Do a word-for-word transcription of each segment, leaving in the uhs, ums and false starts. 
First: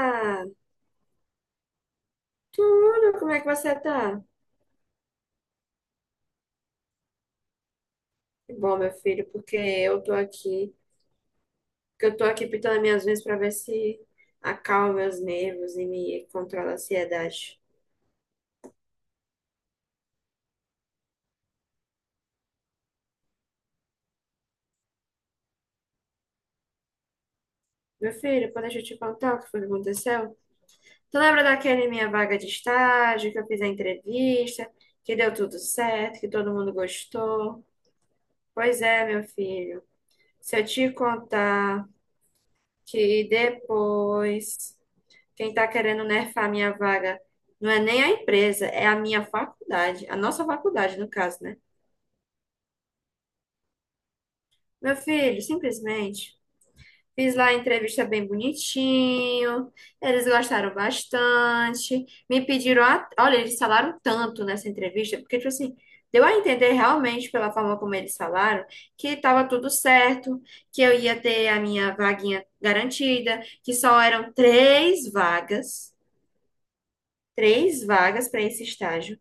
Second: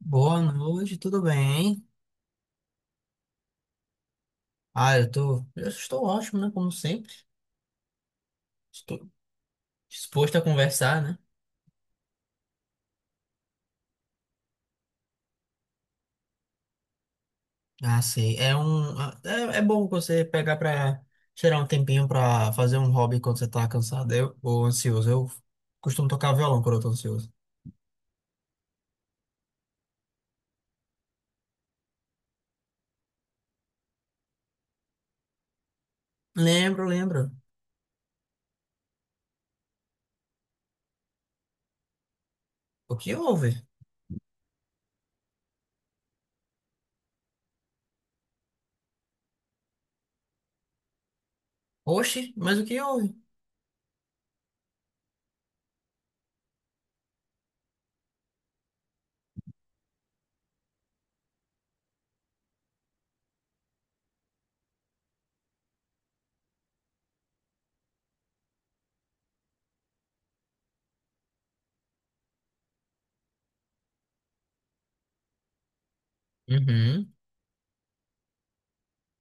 Boa noite, tudo bem? Tudo? Como é que você tá? Ah, eu tô, eu estou ótimo, né? Como sempre. Que bom, meu Estou filho, porque eu tô disposto a aqui, conversar, né? porque eu tô aqui pintando minhas unhas pra ver se acalma meus nervos e me controla a ansiedade. Ah, sei. É um, é, é bom você pegar pra tirar um tempinho pra fazer um hobby quando você tá cansado eu, ou ansioso. Eu costumo tocar violão quando eu tô ansioso. Meu filho, pô, deixa eu te contar o que foi que aconteceu. Tu lembra daquele minha vaga de estágio, que eu fiz a entrevista, que deu tudo certo, que todo mundo Lembro, lembro. gostou? Pois é, meu filho. Se eu te contar O que que houve? depois Quem está querendo nerfar a minha vaga não é nem a empresa, é a minha faculdade, a nossa faculdade, no caso, né? Oxi, mas o que houve? Meu filho, simplesmente fiz lá a entrevista bem bonitinho, eles gostaram bastante, me pediram, a- olha, eles falaram tanto nessa entrevista, porque, tipo assim, deu a entender realmente pela forma como eles falaram que estava tudo certo, que eu ia ter a minha vaguinha garantida, que só eram três vagas, Uhum. três vagas para esse estágio.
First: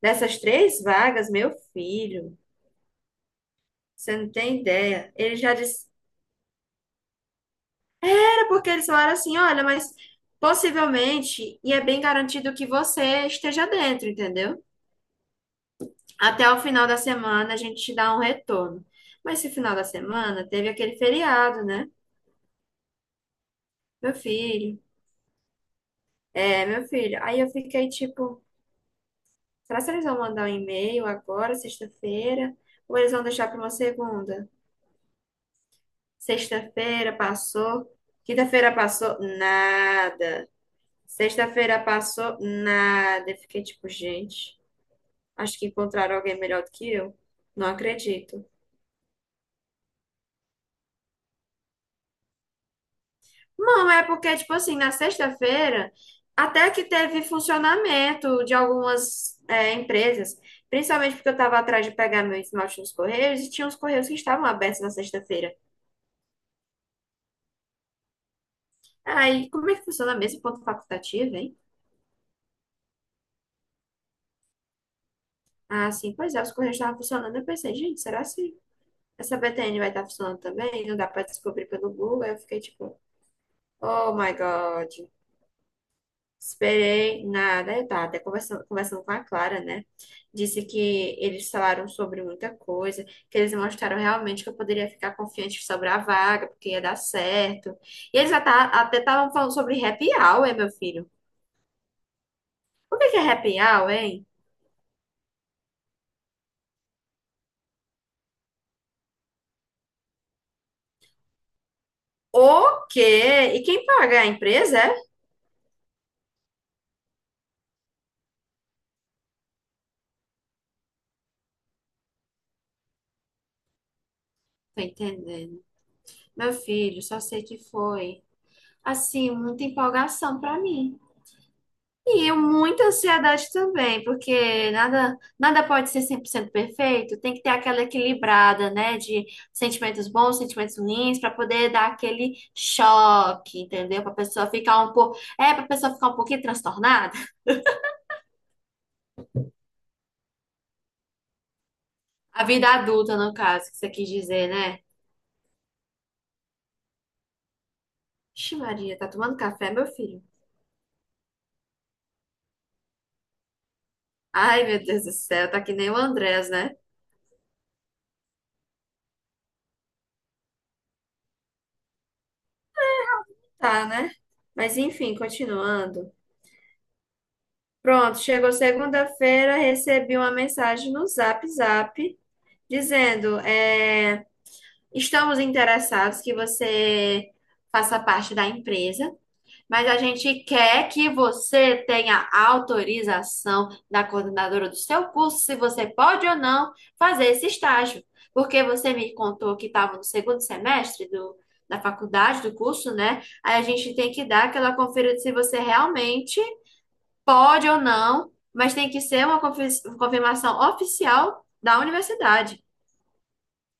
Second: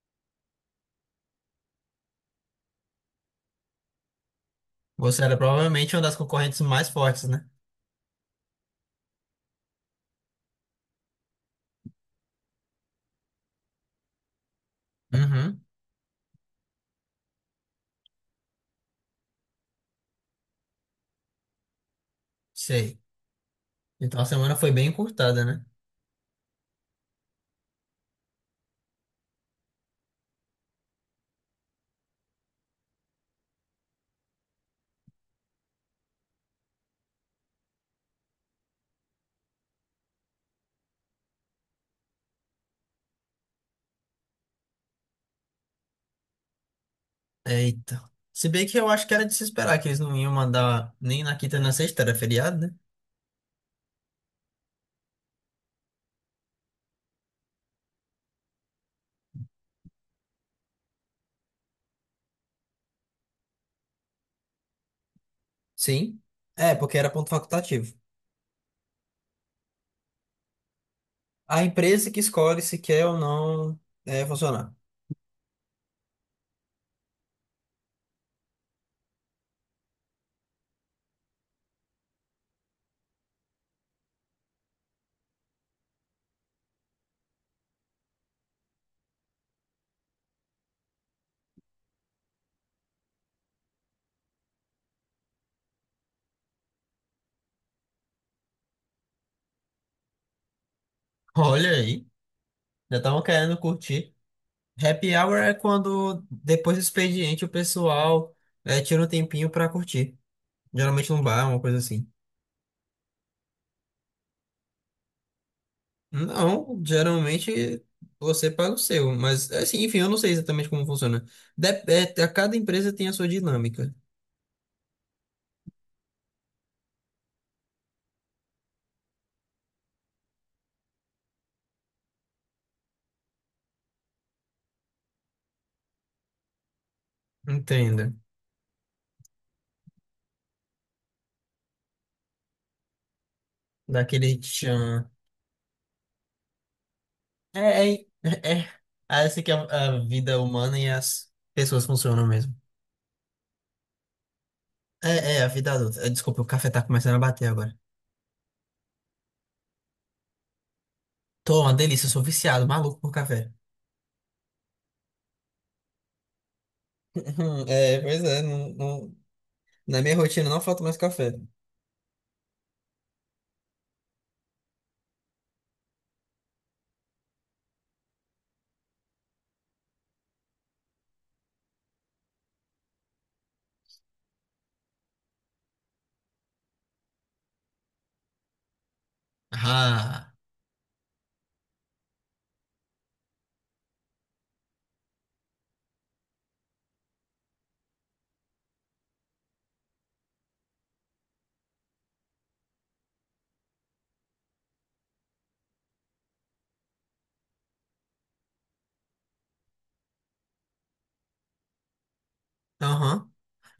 Dessas três vagas, meu filho, você não tem ideia. Você Ele era já disse, provavelmente uma das concorrentes mais fortes, né? era porque eles falaram assim, olha, mas possivelmente, e é bem garantido que você esteja dentro, entendeu? Uhum. Até o final da semana a gente te dá um retorno. Mas esse final da semana teve aquele feriado, né? Sei. Meu Então a semana foi filho, bem encurtada, né? é, meu filho. Aí eu fiquei tipo, será que eles vão mandar um e-mail agora, sexta-feira? Ou eles vão deixar para uma segunda? Sexta-feira passou, quinta-feira passou, nada. Sexta-feira passou nada. Eu Fiquei tipo, gente, acho que encontraram alguém melhor do que eu. Não Eita. acredito. Se bem que eu acho que era de se esperar que eles não iam mandar nem na quinta nem na sexta, era feriado, né? Não, é porque, tipo assim, na sexta-feira, até que teve funcionamento de algumas é, empresas, principalmente porque eu tava atrás de pegar meu esmalte nos correios e tinha uns correios que estavam abertos na sexta-feira. Sim. É, porque era ponto facultativo. Aí, como é que funciona mesmo ponto facultativo, hein? A empresa que escolhe se quer ou não é, funcionar. Ah, sim, pois é, os correios estavam funcionando. Eu pensei, gente, será que essa B T N vai estar funcionando também? Não dá pra descobrir pelo Google. Aí eu fiquei tipo. Oh my God. Esperei nada. Eu tava até conversando, conversando com a Clara, né? Disse que eles falaram sobre muita coisa, que eles mostraram realmente que eu poderia ficar confiante sobre a vaga, porque ia dar certo. E eles já tá, até estavam falando sobre happy hour, meu filho. Olha aí, já O que que estavam é querendo happy hour, curtir. hein? Happy hour é quando, depois do expediente, o pessoal eh, tira um tempinho pra curtir. Geralmente num bar, uma coisa assim. O quê? E quem paga? É A empresa, é? Não, geralmente você paga o seu, mas assim, enfim, eu não sei exatamente como funciona. Dep- é, a cada empresa tem a sua dinâmica. Tô entendendo. Meu filho, só sei que foi, assim, muita empolgação pra mim. E muita ansiedade também, porque nada, nada pode ser cem por cento perfeito, tem que ter aquela Entenda. equilibrada, né, de sentimentos bons, sentimentos ruins, para poder dar aquele choque, entendeu? Para Daquele pessoa ficar um tchan. Pouco, é, para pessoa ficar um pouquinho transtornada. É, é, é. é. Ah, essa que é a vida humana e as pessoas funcionam A mesmo. vida adulta, no caso, que você quis dizer, né? É, é, a vida adulta. Eh, Desculpa, o café tá começando a bater agora. Ixi, Maria, tá tomando café, meu filho? Tô, uma delícia, eu sou viciado, maluco por café. Ai, meu Deus do céu, tá que nem o Andrés, né? Uhum, é, pois é, não, não- na minha rotina não falta mais café. Tá, né? Mas enfim, continuando. Pronto, chegou segunda-feira, recebi uma mensagem no Zap Zap dizendo, é, estamos interessados que você faça parte da empresa, mas a Ah, gente quer que você tenha autorização da coordenadora do seu curso, se você pode ou não fazer esse estágio. Porque você me contou que estava no segundo semestre do, da faculdade, do curso, né? Aí a gente tem que dar aquela conferida se você realmente pode ou não, mas tem que ser uma confi- confirmação oficial da universidade. aham.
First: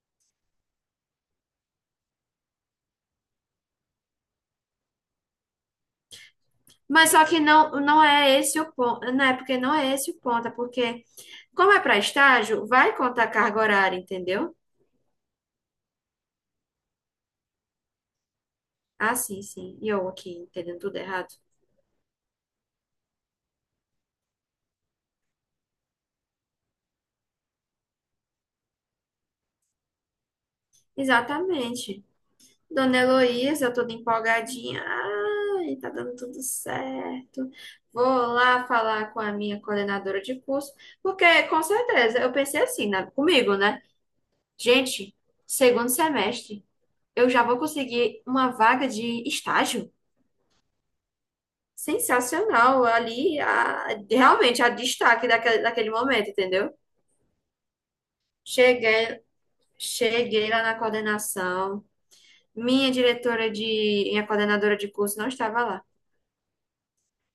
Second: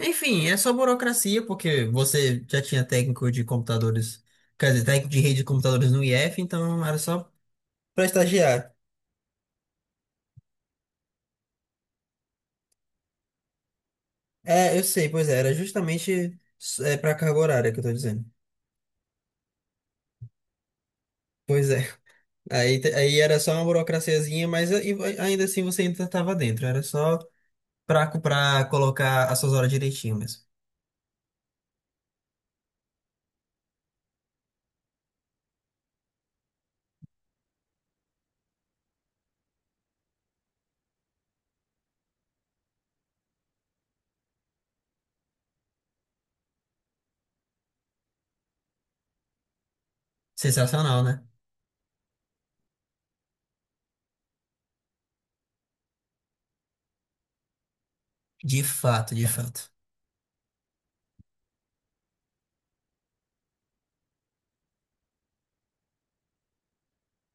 Enfim, é só burocracia, porque você já tinha técnico de computadores, quer dizer, técnico de rede de computadores no I F, então era Mas só só que não, não pra é esse estagiar. o ponto, não é porque não é esse o ponto, é porque, como é para estágio, vai contar carga horária, entendeu? É, eu sei, pois é, era justamente é, para carga horária que eu tô dizendo. Ah, sim, sim. E eu aqui entendendo tudo errado. Pois é, aí, te- aí era só uma burocraciazinha, mas a- e ainda assim você ainda tava dentro, era só pra, co- pra colocar as suas horas direitinho mesmo. Exatamente. Dona Heloísa, eu toda empolgadinha. Ai, tá dando tudo certo. Vou lá falar com a minha coordenadora de curso, porque com certeza eu pensei assim, né, comigo, né? Gente, segundo semestre, eu já vou conseguir uma vaga de estágio. Sensacional, né? Sensacional ali, a- realmente a destaque daquele, daquele momento, entendeu? De fato, Cheguei, de fato. Cheguei lá na coordenação, minha diretora de, minha coordenadora de curso não estava lá.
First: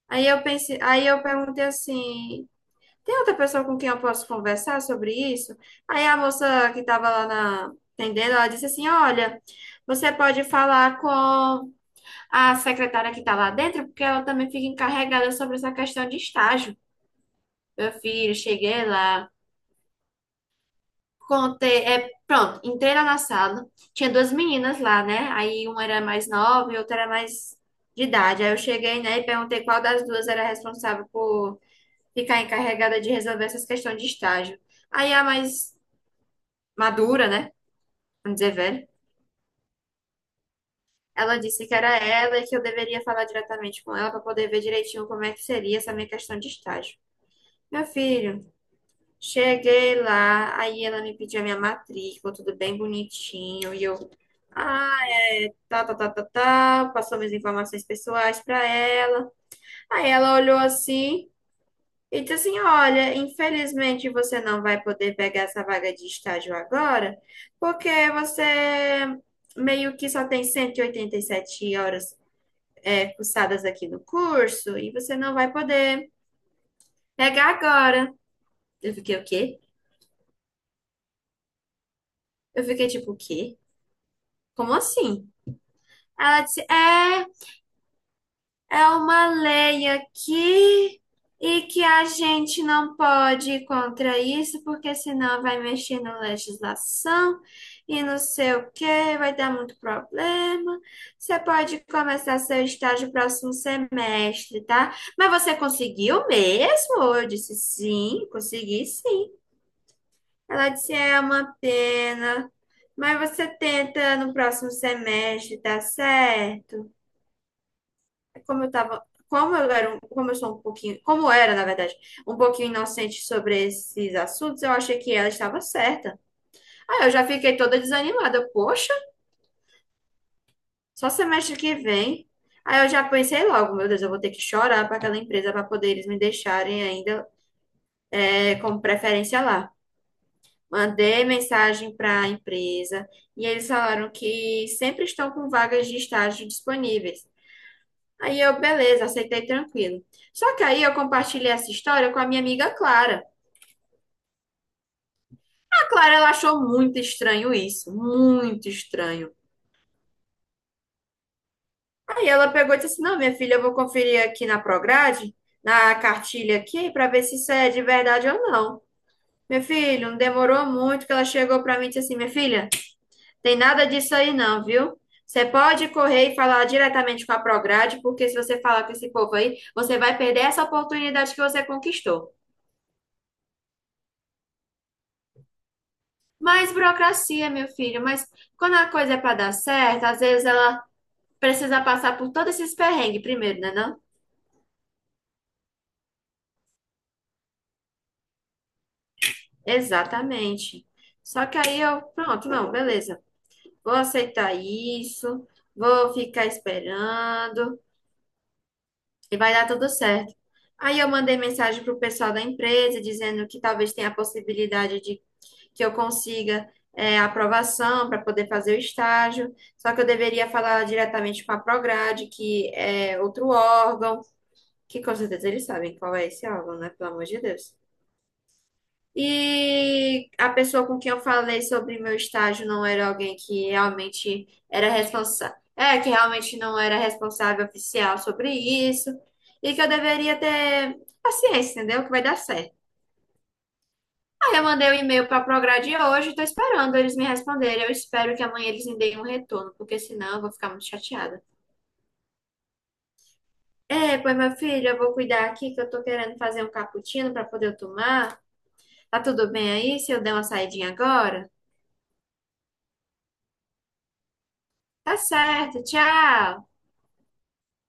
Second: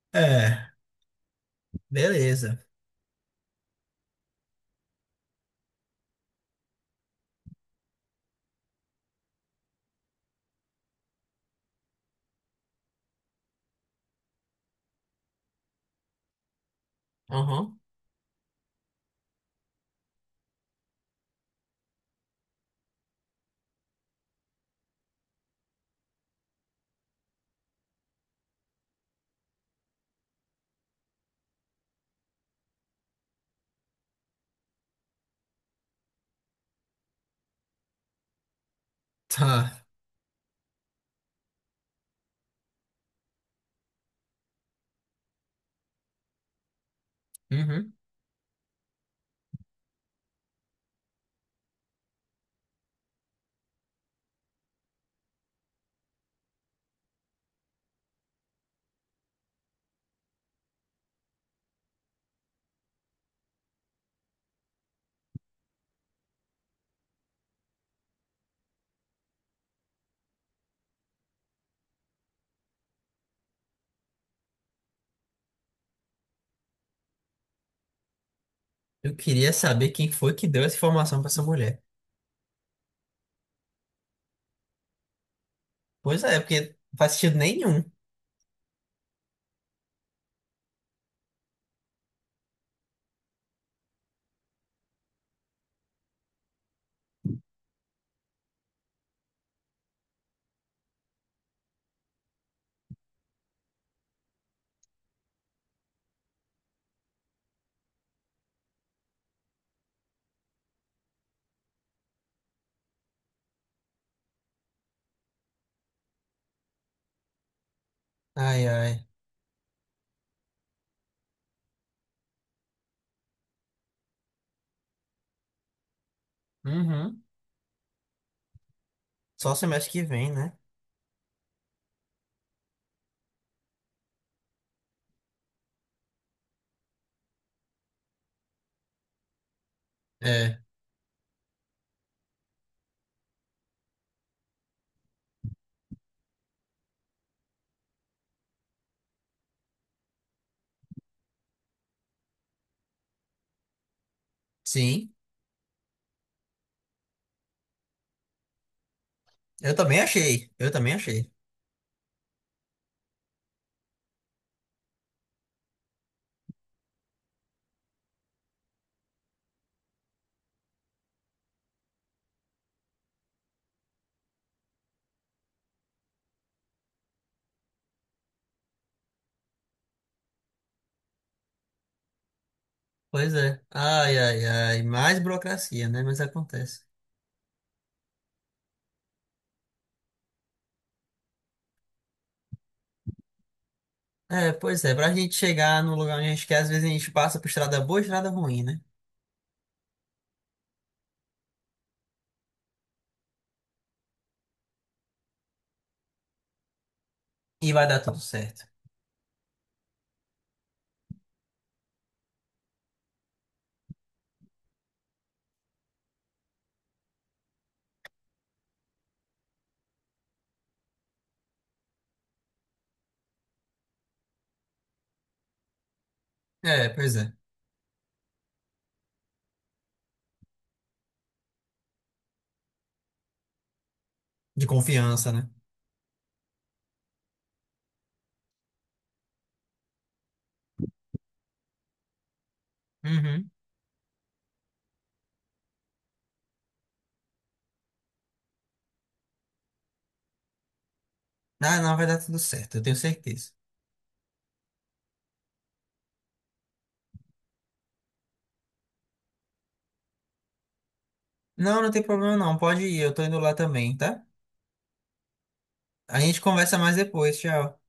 Aí eu É, pensei, Aí eu perguntei assim, beleza. tem outra pessoa com quem eu posso conversar sobre isso? Aí a moça que estava lá na atendendo, ela disse assim, olha, você pode falar com a secretária que está lá dentro, porque ela também fica encarregada sobre essa questão de estágio. Aham, Meu filho, cheguei lá. Contei, é, pronto, entrei lá na sala, tinha duas meninas lá, né? Aí uma era mais nova e outra era mais de idade. Aí eu cheguei, né, e perguntei qual das duas era responsável por ficar encarregada de resolver essas questões de estágio. Aí a mais madura, né, vamos dizer velha, tá. ela disse que era ela e que eu deveria falar diretamente com ela para poder ver direitinho como é que seria essa minha questão de estágio. Meu Uhum. filho, cheguei lá, aí ela me pediu a minha matrícula, tudo bem bonitinho, e eu. "Ah, Tá, tá, tá, tá, tá. Passou minhas informações pessoais para ela. Aí ela olhou assim e disse assim: Olha, infelizmente você não vai poder pegar essa vaga de estágio agora, porque você meio que só tem cento e e oitenta e sete horas é, cursadas aqui no curso e você não vai poder pegar agora. Eu Eu fiquei o queria quê? saber quem foi que deu essa informação pra essa mulher. Eu fiquei tipo, o quê? Como assim? Pois é, Ela porque disse: não faz É. sentido nenhum. É uma lei aqui e que a gente não pode ir contra isso, porque senão vai mexer na legislação e não sei o que, vai dar muito problema. Você pode começar seu estágio próximo semestre, tá? Mas você conseguiu mesmo? Eu disse sim, consegui sim. Ela disse é uma pena, mas você tenta no próximo semestre, tá certo? Como Ai, eu tava, ai. como eu era, um- como eu sou um pouquinho, Como eu era, na verdade, um pouquinho inocente sobre esses assuntos, eu achei que ela estava certa. Aí eu Uhum. já fiquei toda desanimada. Eu, Poxa, Só semestre que vem, né? só semestre que vem. Aí eu já pensei logo, meu Deus, eu vou ter que chorar para aquela empresa para poder eles me deixarem ainda é, como preferência lá. É, Mandei mensagem para a empresa e eles falaram que sempre estão com vagas de estágio disponíveis. Aí eu, beleza, aceitei tranquilo. Só que aí eu compartilhei essa história com a minha amiga Clara. sim. A Clara, ela achou muito estranho isso, muito estranho. Eu também achei, eu também achei. Aí ela pegou e disse assim, não, minha filha, eu vou conferir aqui na Prograde, na cartilha aqui, para ver se isso é de verdade ou não. Meu filho, não demorou muito que ela chegou para mim e disse assim, minha filha, tem nada disso aí não, viu? Você pode correr e falar diretamente com a Prograde, porque se você falar com esse povo aí, você vai perder essa oportunidade que você conquistou. Pois é. Ai, ai, ai. Mais burocracia, né? Mas Mais acontece. burocracia, meu filho, mas quando a coisa é para dar certo, às vezes ela precisa passar por todos esses perrengues primeiro, né, não? É, pois é. Pra gente chegar no lugar onde a gente quer, às vezes a gente passa por estrada boa e estrada ruim, né? Exatamente. Só que aí eu, pronto, não, beleza. Vou aceitar isso, vou ficar E esperando vai dar tudo certo. e vai dar tudo certo. Aí eu mandei mensagem pro pessoal da empresa dizendo que talvez tenha a possibilidade de que eu consiga é, aprovação para poder fazer o estágio. Só que eu deveria falar diretamente com a Prograde, que é outro órgão. Que com certeza eles sabem qual é esse álbum, né? É, Pelo pois amor é. de Deus. E a pessoa com quem eu falei sobre meu estágio não era alguém que realmente De era confiança, né? responsável, é, que realmente não era responsável oficial sobre isso, e que eu deveria ter paciência, entendeu? Que vai dar certo. Uhum. Aí eu mandei o um e-mail para a Prograde hoje e tô esperando eles me responderem. Eu espero que amanhã eles me deem um retorno, porque senão eu vou ficar muito chateada. Ah, não, vai dar tudo certo, eu tenho certeza. É, pois meu filho, eu vou cuidar aqui que eu tô querendo fazer um cappuccino para poder eu tomar. Tá tudo bem aí se eu der uma saidinha agora? Não, não tem problema não. Pode ir, eu tô indo lá também, tá? Tá certo, A gente tchau! conversa mais depois, tchau.